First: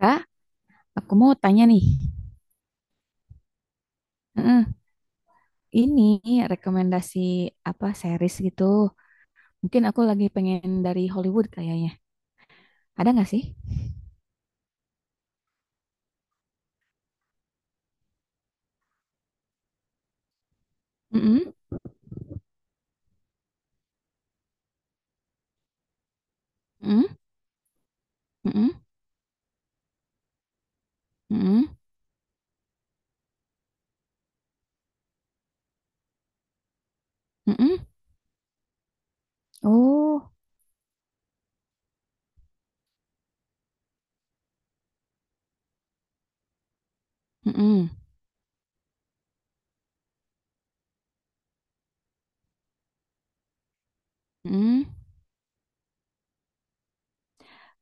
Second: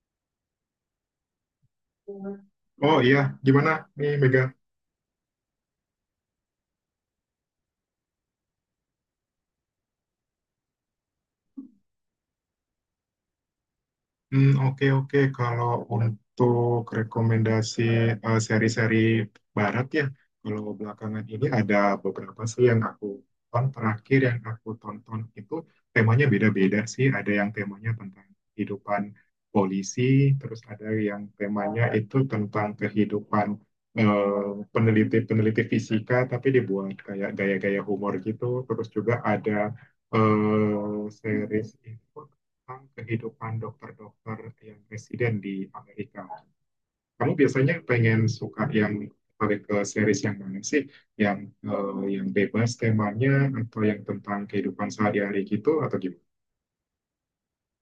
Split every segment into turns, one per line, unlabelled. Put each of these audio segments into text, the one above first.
Kak, aku mau tanya nih.
Oh iya, gimana nih Mega?
Heeh, ini rekomendasi apa series gitu? Mungkin aku lagi pengen dari Hollywood kayaknya. Ada nggak sih?
Hmm, oke oke. Kalau untuk rekomendasi seri-seri barat ya, kalau belakangan ini
Mm-mm,
ada beberapa sih yang aku tonton. Terakhir yang aku tonton itu temanya beda-beda sih.
mm-mm,
Ada yang temanya tentang
mm-mm,
kehidupan polisi, terus ada yang
mm-mm,
temanya itu tentang kehidupan peneliti-peneliti fisika, tapi dibuat kayak gaya-gaya
mm-mm.
humor gitu. Terus juga ada
Oh,
series itu tentang kehidupan dokter-dokter yang residen di Amerika. Kamu biasanya
mm-mm,
pengen suka yang balik ke series yang mana sih? Yang yang bebas temanya atau yang tentang
mm-mm.
kehidupan sehari-hari gitu atau gimana?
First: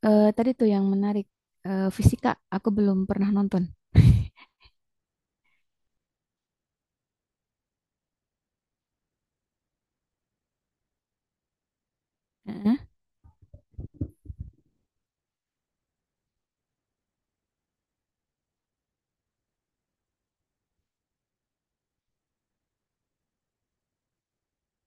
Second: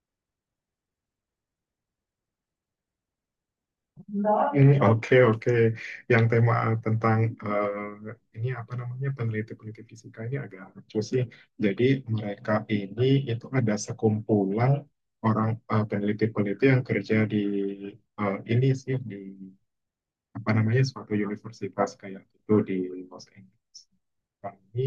Tadi tuh yang menarik fisika. Aku belum pernah nonton.
Hmm, oke oke. Yang tema tentang ini apa namanya peneliti-peneliti fisika ini agak lucu sih. Jadi mereka
Heeh,
ini itu ada sekumpulan orang peneliti-peneliti yang kerja di ini sih di apa namanya suatu universitas kayak itu di Los Angeles. Kami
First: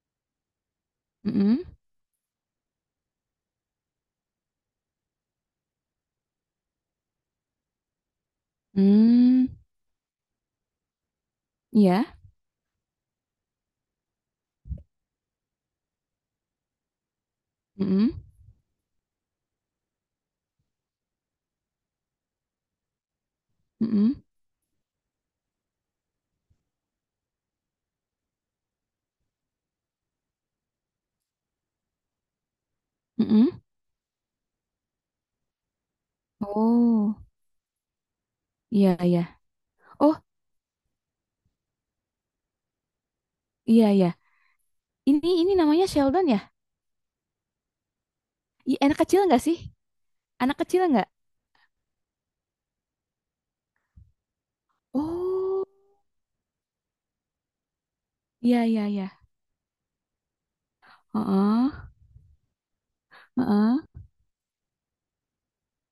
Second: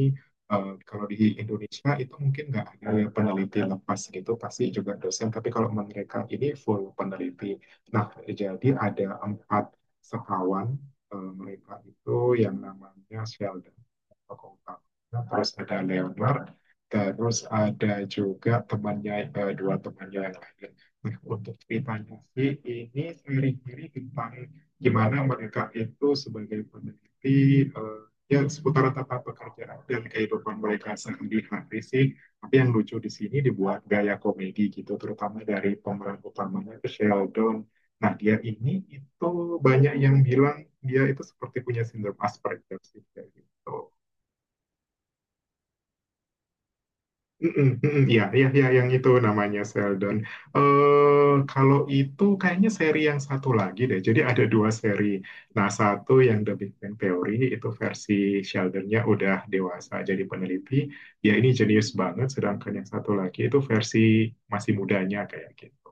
kalau di
mm-mm,
Indonesia itu mungkin nggak ada ya peneliti lepas gitu, pasti juga dosen. Tapi kalau mereka ini full peneliti. Nah, jadi ada
mm,
empat sekawan mereka
iya.
itu yang namanya Sheldon fakultas, terus ada Leonard, terus ada
Mm-mm,
juga temannya, dua temannya yang lain. Nah, untuk ceritanya sih ini seri-seri
mm-mm,
tentang gimana mereka itu sebagai peneliti, ya seputar tata pekerjaan dan kehidupan mereka sehari-hari sih, tapi yang lucu di sini
mm-mm.
dibuat gaya komedi gitu, terutama dari pemeran utamanya itu
Oh,
Sheldon. Nah, dia ini
iya iya.
itu banyak
Oh,
yang bilang dia itu seperti punya sindrom Asperger sih kayak
iya
gitu.
iya. Ini namanya Sheldon ya?
Mm-mm, mm-mm. Ya, ya, ya, yang
Anak
itu
kecil nggak sih?
namanya Sheldon.
Anak kecil nggak?
Kalau itu kayaknya seri yang satu lagi deh. Jadi ada dua seri.
Oh,
Nah, satu yang The Big Bang Theory itu versi
iya iya
Sheldonnya
iya.
udah dewasa jadi peneliti. Ya, ini
Heeh,
jenius banget. Sedangkan yang satu lagi itu
heeh.
versi masih mudanya kayak gitu.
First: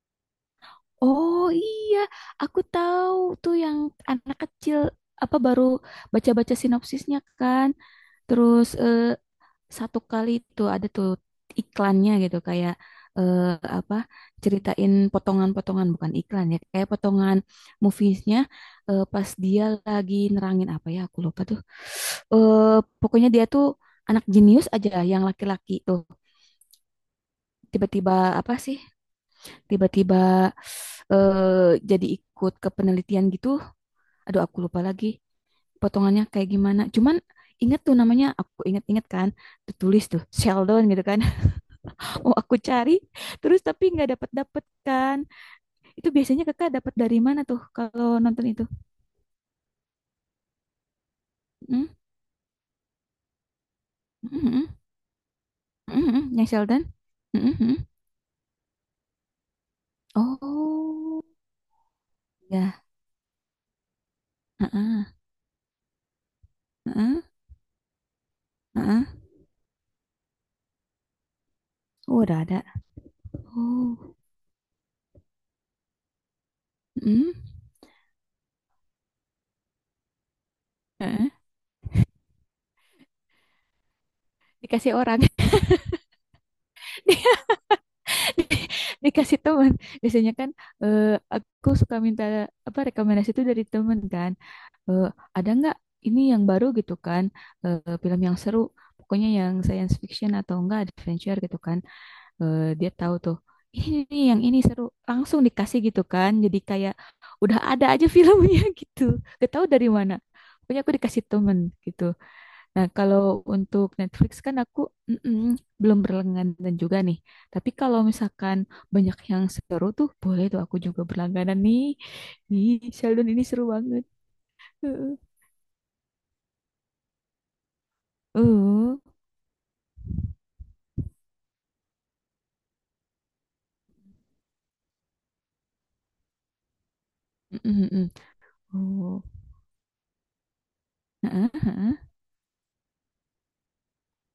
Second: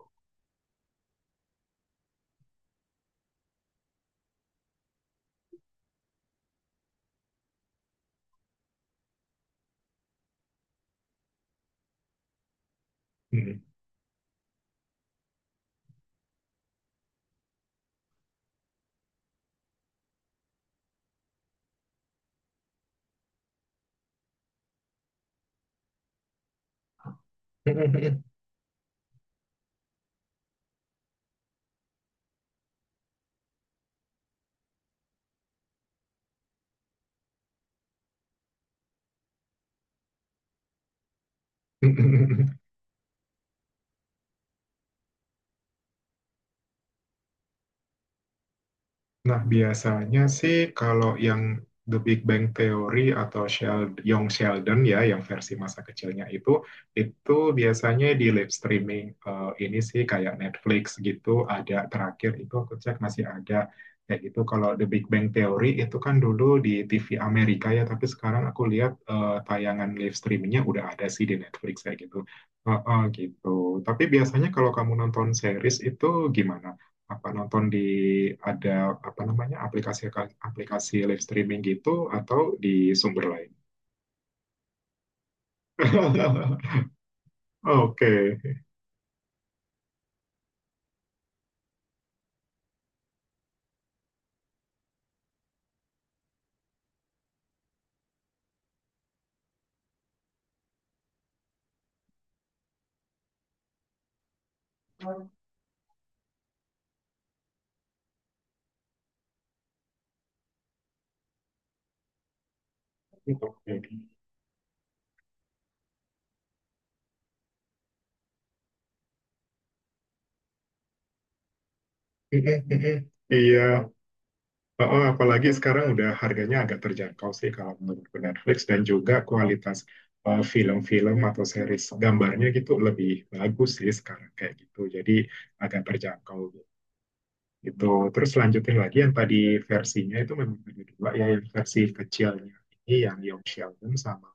Oh iya, aku tahu tuh yang anak kecil apa baru baca-baca sinopsisnya kan. Terus satu kali itu ada tuh iklannya gitu kayak eh, apa ceritain potongan-potongan, bukan iklan ya, kayak potongan moviesnya, pas dia lagi nerangin apa ya, aku lupa tuh. Pokoknya dia tuh anak jenius aja, yang laki-laki tuh, tiba-tiba
Mm.
apa sih, tiba-tiba jadi ikut ke penelitian gitu. Aduh, aku lupa lagi potongannya kayak gimana, cuman inget tuh namanya, aku inget-inget kan, tertulis tuh Sheldon gitu kan. Oh, aku cari terus tapi nggak dapet kan. Itu biasanya kakak dapat dari mana tuh kalau nonton itu?
Nah, biasanya sih kalau yang
Hmm?
The Big Bang Theory atau Sheld Young
Hmm, hmm,
Sheldon ya, yang versi masa
hmm, hmm,
kecilnya
hmm. Yang Sheldon?
itu
Hmm, hmm, hmm.
biasanya di live streaming, ini sih kayak Netflix
Oh,
gitu, ada terakhir itu aku
ya.
cek masih ada. Kayak gitu, kalau The Big
Heeh,
Bang Theory itu kan dulu di TV
heeh,
Amerika ya, tapi sekarang aku lihat,
heeh.
tayangan live streamingnya udah ada sih di Netflix kayak gitu.
Oh, udah ada.
Heeh, gitu.
Oh,
Tapi biasanya kalau kamu nonton series itu gimana?
hmm,
Apa nonton di ada apa namanya aplikasi aplikasi live
heeh.
streaming gitu, atau di sumber lain.
Dikasih orang. Di-
Oke.
di- Dikasih teman. Biasanya kan eh, aku suka minta apa rekomendasi itu dari teman kan. eh, ada nggak ini yang baru gitu kan, film yang seru, pokoknya yang science fiction atau enggak adventure gitu kan. Eh, dia tahu tuh, ini nih yang ini seru, langsung dikasih gitu kan, jadi kayak udah ada aja filmnya gitu, gak tahu dari mana. Pokoknya aku dikasih temen gitu. Nah, kalau
Oke.
untuk Netflix kan aku, mm-mm, belum berlangganan juga nih. Tapi kalau misalkan banyak yang seru tuh, boleh tuh aku juga berlangganan nih. Ih, Sheldon ini seru
Iya.
banget.
Oh, apalagi sekarang udah harganya agak terjangkau sih kalau menurutku Netflix, dan
Oh.
juga kualitas film-film atau series gambarnya gitu lebih bagus sih sekarang kayak gitu. Jadi agak terjangkau. Gitu. Gitu.
Mhm mhm.
Terus lanjutin lagi yang
Oh.
tadi, versinya itu memang ada dua ya, yang
Heeh
versi
heeh.
kecilnya ini yang Young Sheldon, sama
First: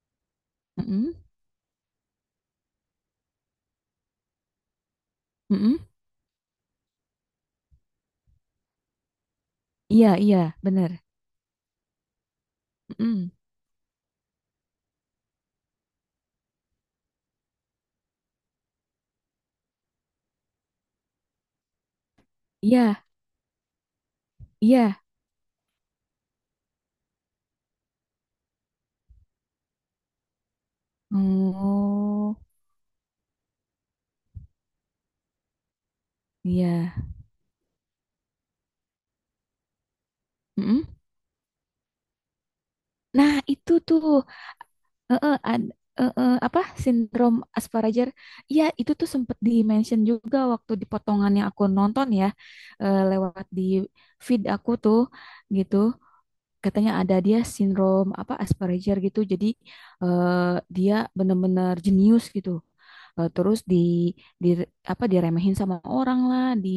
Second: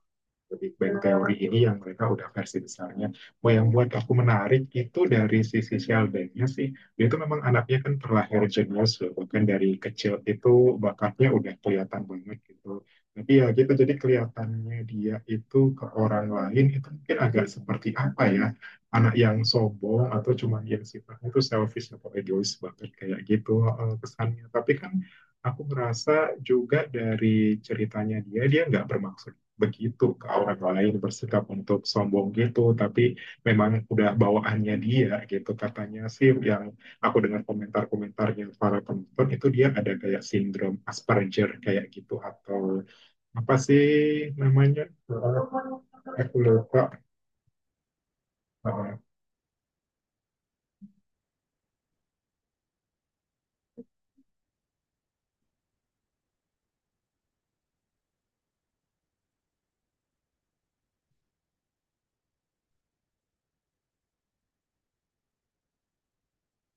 The Big Bang
Mhm.
Theory ini yang mereka udah versi besarnya. Mau yang buat aku menarik itu dari sisi
Mhm.
Sheldonnya sih, dia itu memang anaknya kan terlahir jenius loh, bahkan dari
Iya
kecil
iya,
itu
bener.
bakatnya udah kelihatan banget gitu.
Mhm.
Tapi ya gitu, jadi kelihatannya dia itu ke orang lain itu mungkin agak seperti apa ya, anak yang sombong atau cuman yang sifatnya itu selfish atau egois banget
Iya
kayak gitu kesannya. Tapi kan
iya.
aku ngerasa juga dari ceritanya dia, dia nggak bermaksud begitu ke orang lain bersikap untuk sombong
Oh,
gitu, tapi memang udah bawaannya dia gitu katanya sih, yang
iya.
aku dengar komentar-komentarnya para penonton itu dia ada kayak sindrom
Mhm.
Asperger kayak gitu atau
Nah,
apa
itu
sih
tuh,
namanya? Eh,
heeh, heeh,
Aku
apa,
lupa.
sindrom Asperger. Iya, itu
Eh,
tuh sempet di-mention juga waktu di potongan aku nonton ya, lewat di feed aku tuh, gitu. Katanya ada dia sindrom apa Asperger gitu. Jadi eh, dia benar-benar jenius gitu. Terus di apa diremehin sama orang lah, di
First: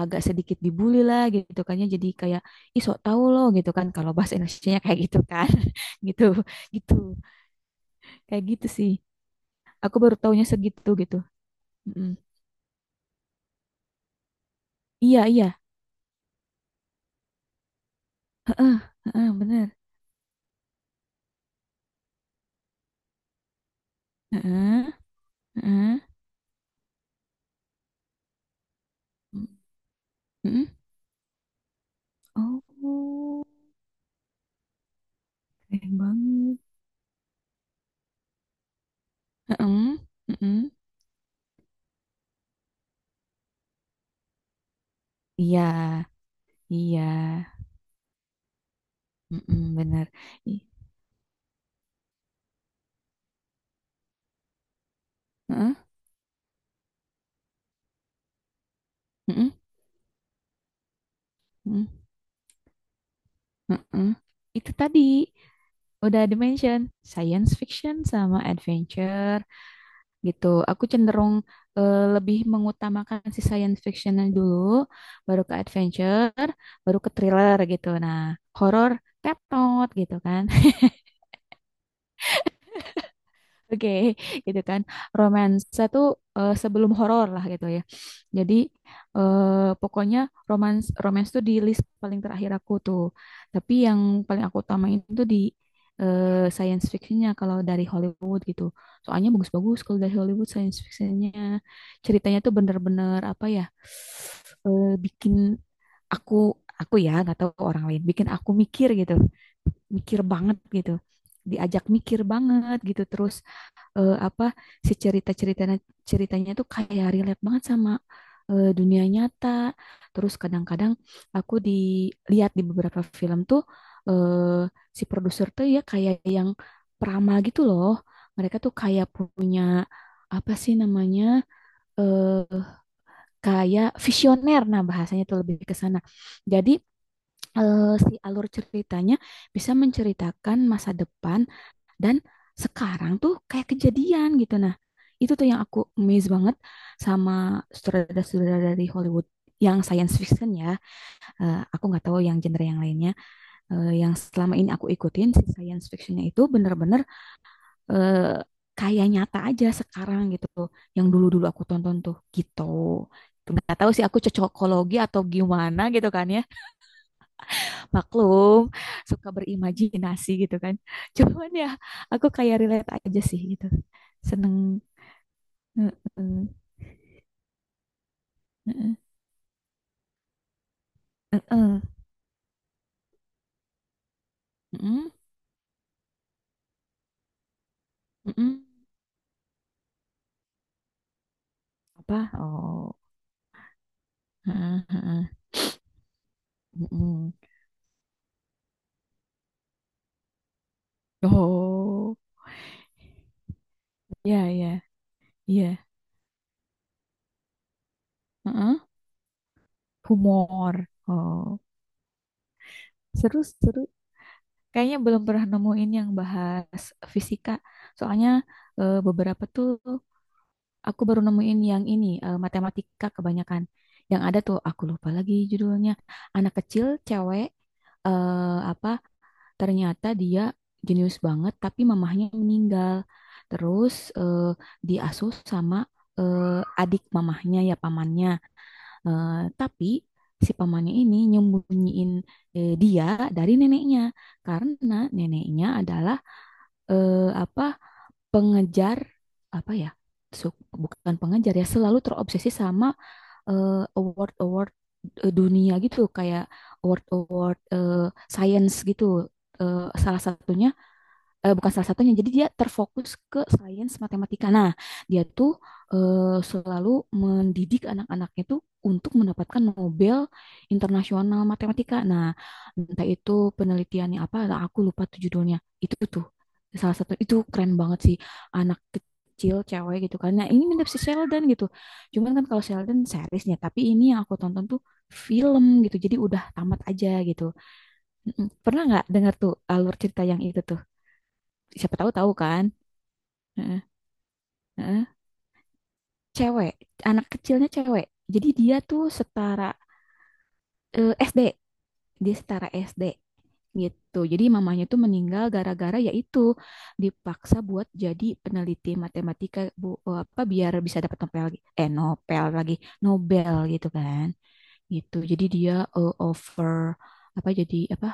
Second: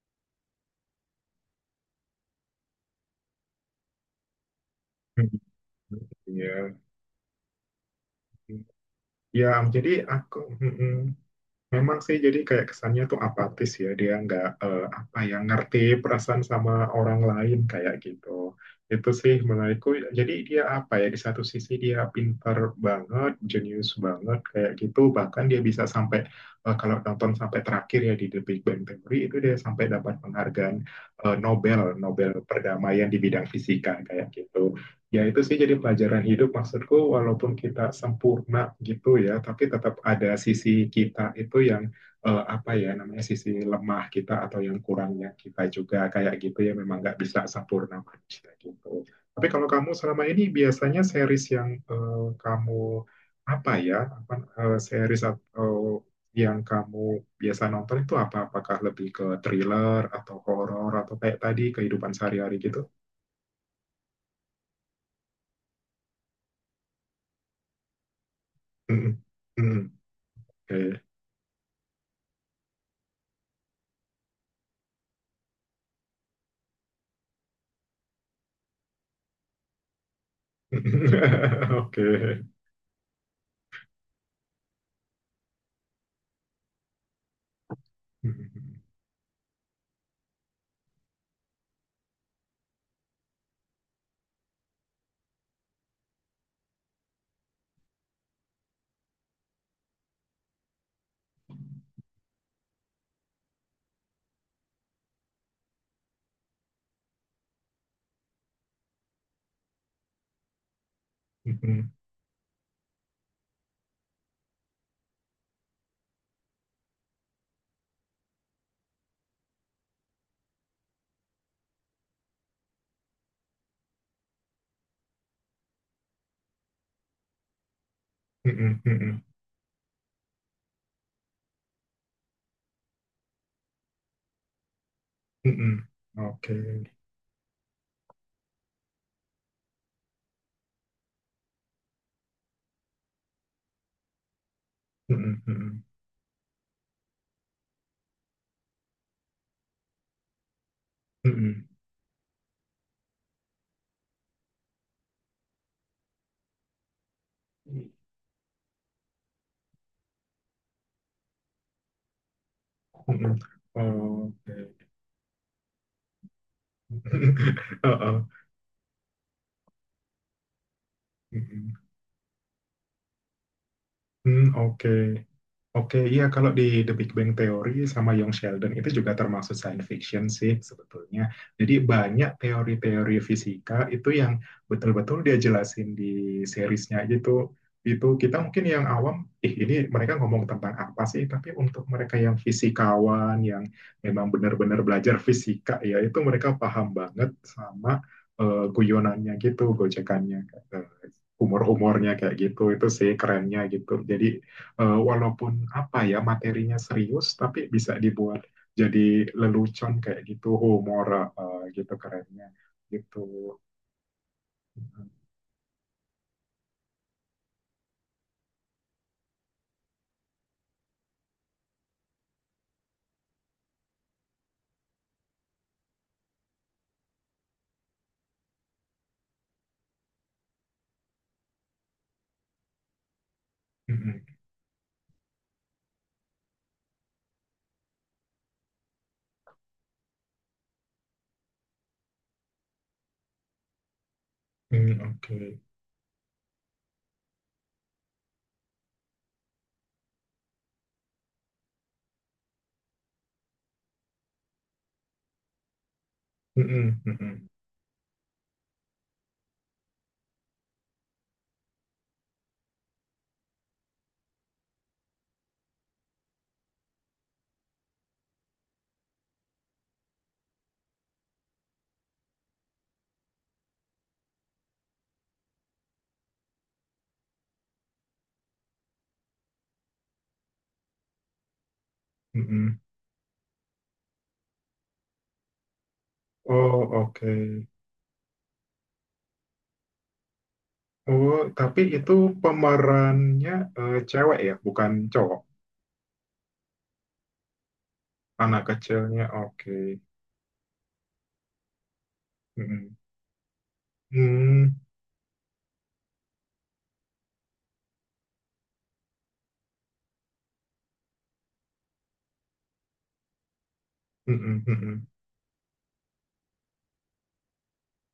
agak sedikit dibully lah gitu kan ya. Jadi kayak ih sok tahu loh gitu kan, kalau bahasa Indonesianya kayak gitu
hmm,
kan. Gitu.
Iya,
Gitu. Kayak gitu sih.
Ya, jadi
Aku baru
aku
taunya segitu
mm-mm.
gitu.
Memang
Mm-mm.
sih jadi kayak kesannya tuh apatis ya, dia nggak apa
Iya,
ya
iya.
ngerti perasaan sama orang lain kayak gitu.
Heeh,
Itu
heeh,
sih
bener.
menurutku jadi dia apa ya, di satu sisi dia pintar banget, jenius banget kayak
Heeh,
gitu, bahkan dia bisa
heeh.
sampai kalau nonton sampai terakhir ya di The Big Bang Theory itu dia sampai dapat
Mm-mm.
penghargaan eh, Nobel Nobel perdamaian di bidang
Oh,
fisika kayak gitu. Ya, itu sih jadi
keren
pelajaran hidup,
banget.
maksudku walaupun kita sempurna gitu ya, tapi
Heeh,
tetap ada
heeh.
sisi kita itu yang apa ya namanya sisi lemah kita atau yang kurangnya kita
Iya,
juga kayak gitu ya, memang
iya,
nggak bisa sempurna manusia gitu. Tapi kalau
mm
kamu
bener.
selama ini
I-
biasanya series yang kamu apa ya, apa series
Heeh,
atau yang kamu biasa nonton itu apa? Apakah lebih ke
heeh,
thriller atau horor atau kayak tadi
heeh,
kehidupan sehari-hari gitu?
heeh. Itu tadi udah dimention science fiction sama
Mm-mm.
adventure
Mm-mm.
gitu. Aku
Oke.
cenderung lebih mengutamakan si science fictionnya dulu, baru ke adventure, baru ke thriller gitu. Nah, horror, tetot gitu kan.
Oke.
Oke, gitu kan. Romance tuh sebelum horor lah gitu ya. Jadi
Mhm,
pokoknya romance romance tuh di list paling terakhir aku tuh. Tapi yang paling aku utamain tuh di science fictionnya kalau dari Hollywood gitu. Soalnya bagus-bagus kalau dari Hollywood science fictionnya, ceritanya tuh bener-bener apa ya, bikin aku aku ya nggak tahu orang lain, bikin aku mikir gitu, mikir banget gitu, diajak
mhm,
mikir banget gitu. Terus apa, si cerita ceritanya, ceritanya tuh kayak relate banget sama dunia nyata. Terus kadang-kadang aku dilihat di beberapa film tuh eh, si produser tuh ya kayak yang peramal gitu loh, mereka tuh
mhm,
kayak
mhm,
punya apa sih namanya, eh kayak visioner, nah bahasanya tuh lebih ke
mhm.
sana.
Oke.
Jadi si alur ceritanya bisa menceritakan masa depan dan sekarang tuh kayak kejadian gitu. Nah, itu
Mhm,
tuh yang
mhm,
aku amazed banget sama sutradara-sutradara dari Hollywood yang science fiction ya. Eh,
mhm,
aku nggak tahu yang genre yang lainnya. Eh, yang selama ini aku ikutin si science fictionnya itu bener-bener eh, kayak nyata aja sekarang gitu. Yang dulu-dulu aku tonton tuh gitu.
mhm.
Nggak tahu sih aku
Oke.
cocokologi atau gimana gitu kan ya,
Heeh.
maklum suka berimajinasi gitu kan, cuman ya
Mhm.
aku kayak relate aja sih gitu,
Hmm,
seneng.
oke.
Heeh,
Oke, iya
heeh,
kalau di The Big Bang Theory sama Young Sheldon itu juga termasuk science fiction sih sebetulnya.
heeh,
Jadi banyak teori-teori fisika itu yang
heeh,
betul-betul dia jelasin di seriesnya gitu. Itu kita
heeh.
mungkin yang awam, ih ini mereka ngomong tentang apa sih? Tapi untuk mereka
Apa,
yang
oh,
fisikawan, yang memang benar-benar
heeh,
belajar
heeh,
fisika ya, itu mereka paham banget
heeh.
sama guyonannya gitu, gojekannya, eh, humor-humornya
Oh,
kayak gitu. Itu sih kerennya gitu. Jadi
ya ya,
walaupun
iya.
apa ya materinya serius, tapi bisa dibuat
Heeh,
jadi lelucon kayak gitu,
humor,
humor
oh
gitu kerennya gitu.
seru seru. Kayaknya belum pernah nemuin yang bahas fisika. Soalnya beberapa tuh aku baru nemuin yang ini, matematika kebanyakan. Yang ada tuh, aku lupa lagi judulnya. Anak kecil, cewek, apa, ternyata dia jenius banget, tapi mamahnya meninggal. Terus
Mm-mm.
eh, diasuh sama adik mamahnya, ya pamannya. Eh, tapi si pamannya ini nyembunyiin dia dari neneknya. Karena
Mm, oke.
neneknya adalah apa pengejar apa ya, su- bukan pengejar ya, selalu terobsesi sama award-award dunia gitu, kayak
Mm-mm, mm-mm,
award-award science gitu. Eh, salah satunya, bukan salah satunya. Jadi dia terfokus ke sains matematika. Nah, dia tuh selalu mendidik anak-anaknya tuh untuk mendapatkan Nobel Internasional Matematika. Nah, entah itu penelitiannya apa, aku lupa tuh judulnya. Itu tuh salah satu itu keren banget sih, anak kecil cewek gitu kan. Nah, ini mirip si Sheldon gitu. Cuman kan kalau
mm-mm.
Sheldon seriesnya, tapi ini yang aku tonton tuh film gitu. Jadi udah tamat
Oh
aja
oke.
gitu. Mm-mm. Pernah nggak dengar tuh alur cerita yang itu tuh?
Oh tapi
Siapa tahu
itu
tahu kan.
pemerannya
Heeh,
cewek ya, bukan
heeh.
cowok.
Cewek, anak kecilnya cewek. Jadi
Anak
dia tuh
kecilnya
setara
oke.
SD, dia setara
Mm-mm.
SD gitu. Jadi
Mm,
mamanya tuh meninggal gara-gara yaitu dipaksa buat jadi peneliti matematika, apa biar bisa dapat Nobel lagi, Nobel gitu kan.
mm-mm, mm-mm.
Gitu jadi dia over apa, jadi apa,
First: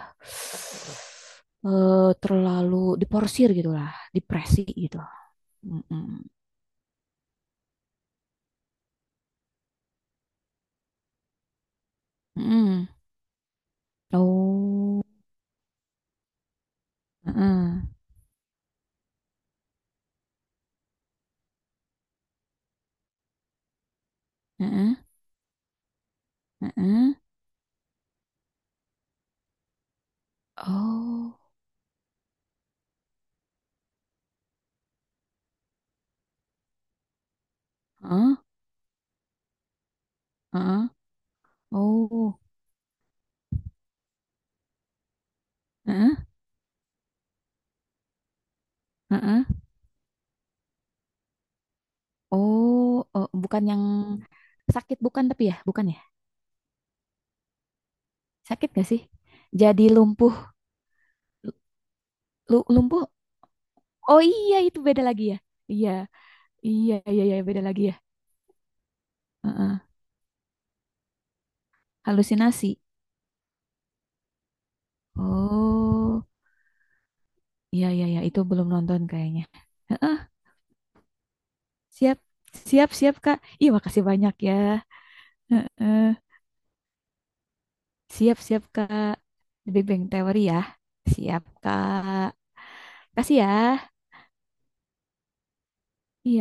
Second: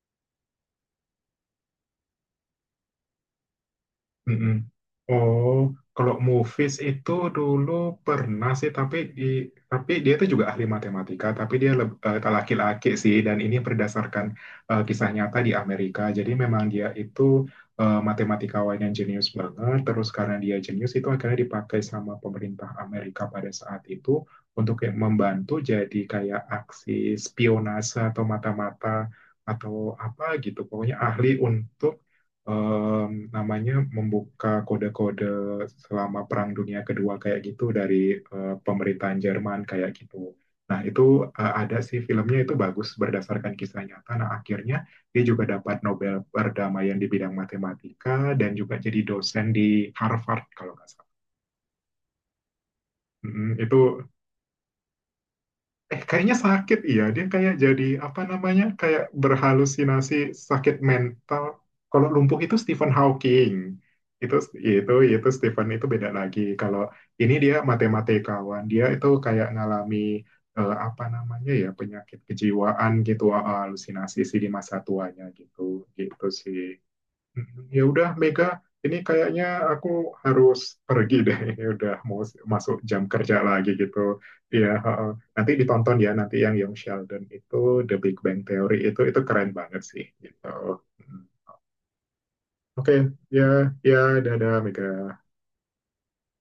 terlalu diporsir gitu lah,
Mm-mm.
depresi gitu.
Oh,
Mm-mm.
kalau movies itu dulu pernah sih, tapi di, tapi dia itu juga ahli matematika, tapi dia leb- tak
Mm-mm.
laki-laki sih, dan ini berdasarkan
Oh,
kisah nyata di Amerika. Jadi memang dia itu
heeh,
matematikawan yang jenius banget. Terus karena dia jenius itu akhirnya dipakai sama pemerintah Amerika pada saat itu untuk kayak
heeh,
membantu, jadi kayak aksi
heeh.
spionase atau mata-mata atau apa gitu. Pokoknya ahli
Oh,
untuk em, namanya membuka kode-kode selama Perang Dunia Kedua kayak gitu dari
heeh,
pemerintahan Jerman kayak gitu. Nah,
heeh.
itu ada sih
Oh,
filmnya, itu bagus berdasarkan kisah nyata. Nah, akhirnya dia juga dapat Nobel
heeh,
perdamaian di bidang matematika, dan juga jadi
heeh.
dosen di Harvard kalau nggak salah.
Oh,
Mm,
bukan
itu
yang sakit, bukan tapi ya, bukan ya?
kayaknya sakit, iya dia kayak jadi apa namanya
Sakit gak sih?
kayak
Jadi
berhalusinasi,
lumpuh,
sakit mental. Kalau lumpuh itu Stephen
lumpuh.
Hawking,
Oh
itu
iya, itu beda lagi
itu
ya.
Stephen itu
Iya,
beda lagi. Kalau
iya, iya,
ini
iya,
dia
beda lagi ya.
matematikawan, dia itu kayak
Heeh.
ngalami apa namanya ya, penyakit
Halusinasi.
kejiwaan gitu, ah, halusinasi sih di masa tuanya gitu,
Oh,
gitu sih. Mm, ya
iya, iya,
udah
iya, itu
Mega,
belum
ini
nonton kayaknya.
kayaknya aku
Heeh,
harus pergi deh. Ini udah
siap,
mau s- masuk
siap,
jam
siap,
kerja
Kak.
lagi
Ih,
gitu.
makasih banyak ya.
Iya, heeh. Nanti ditonton
Heeh.
ya nanti yang Young Sheldon itu, The Big Bang
Siap-siap
Theory itu
Kak.
itu keren
The
banget
Big Bang
sih
Theory
gitu.
ya.
Hmm.
Siap Kak.
Oke,
Kasih
ya,
ya.
ya, dadah Mega.
Iya.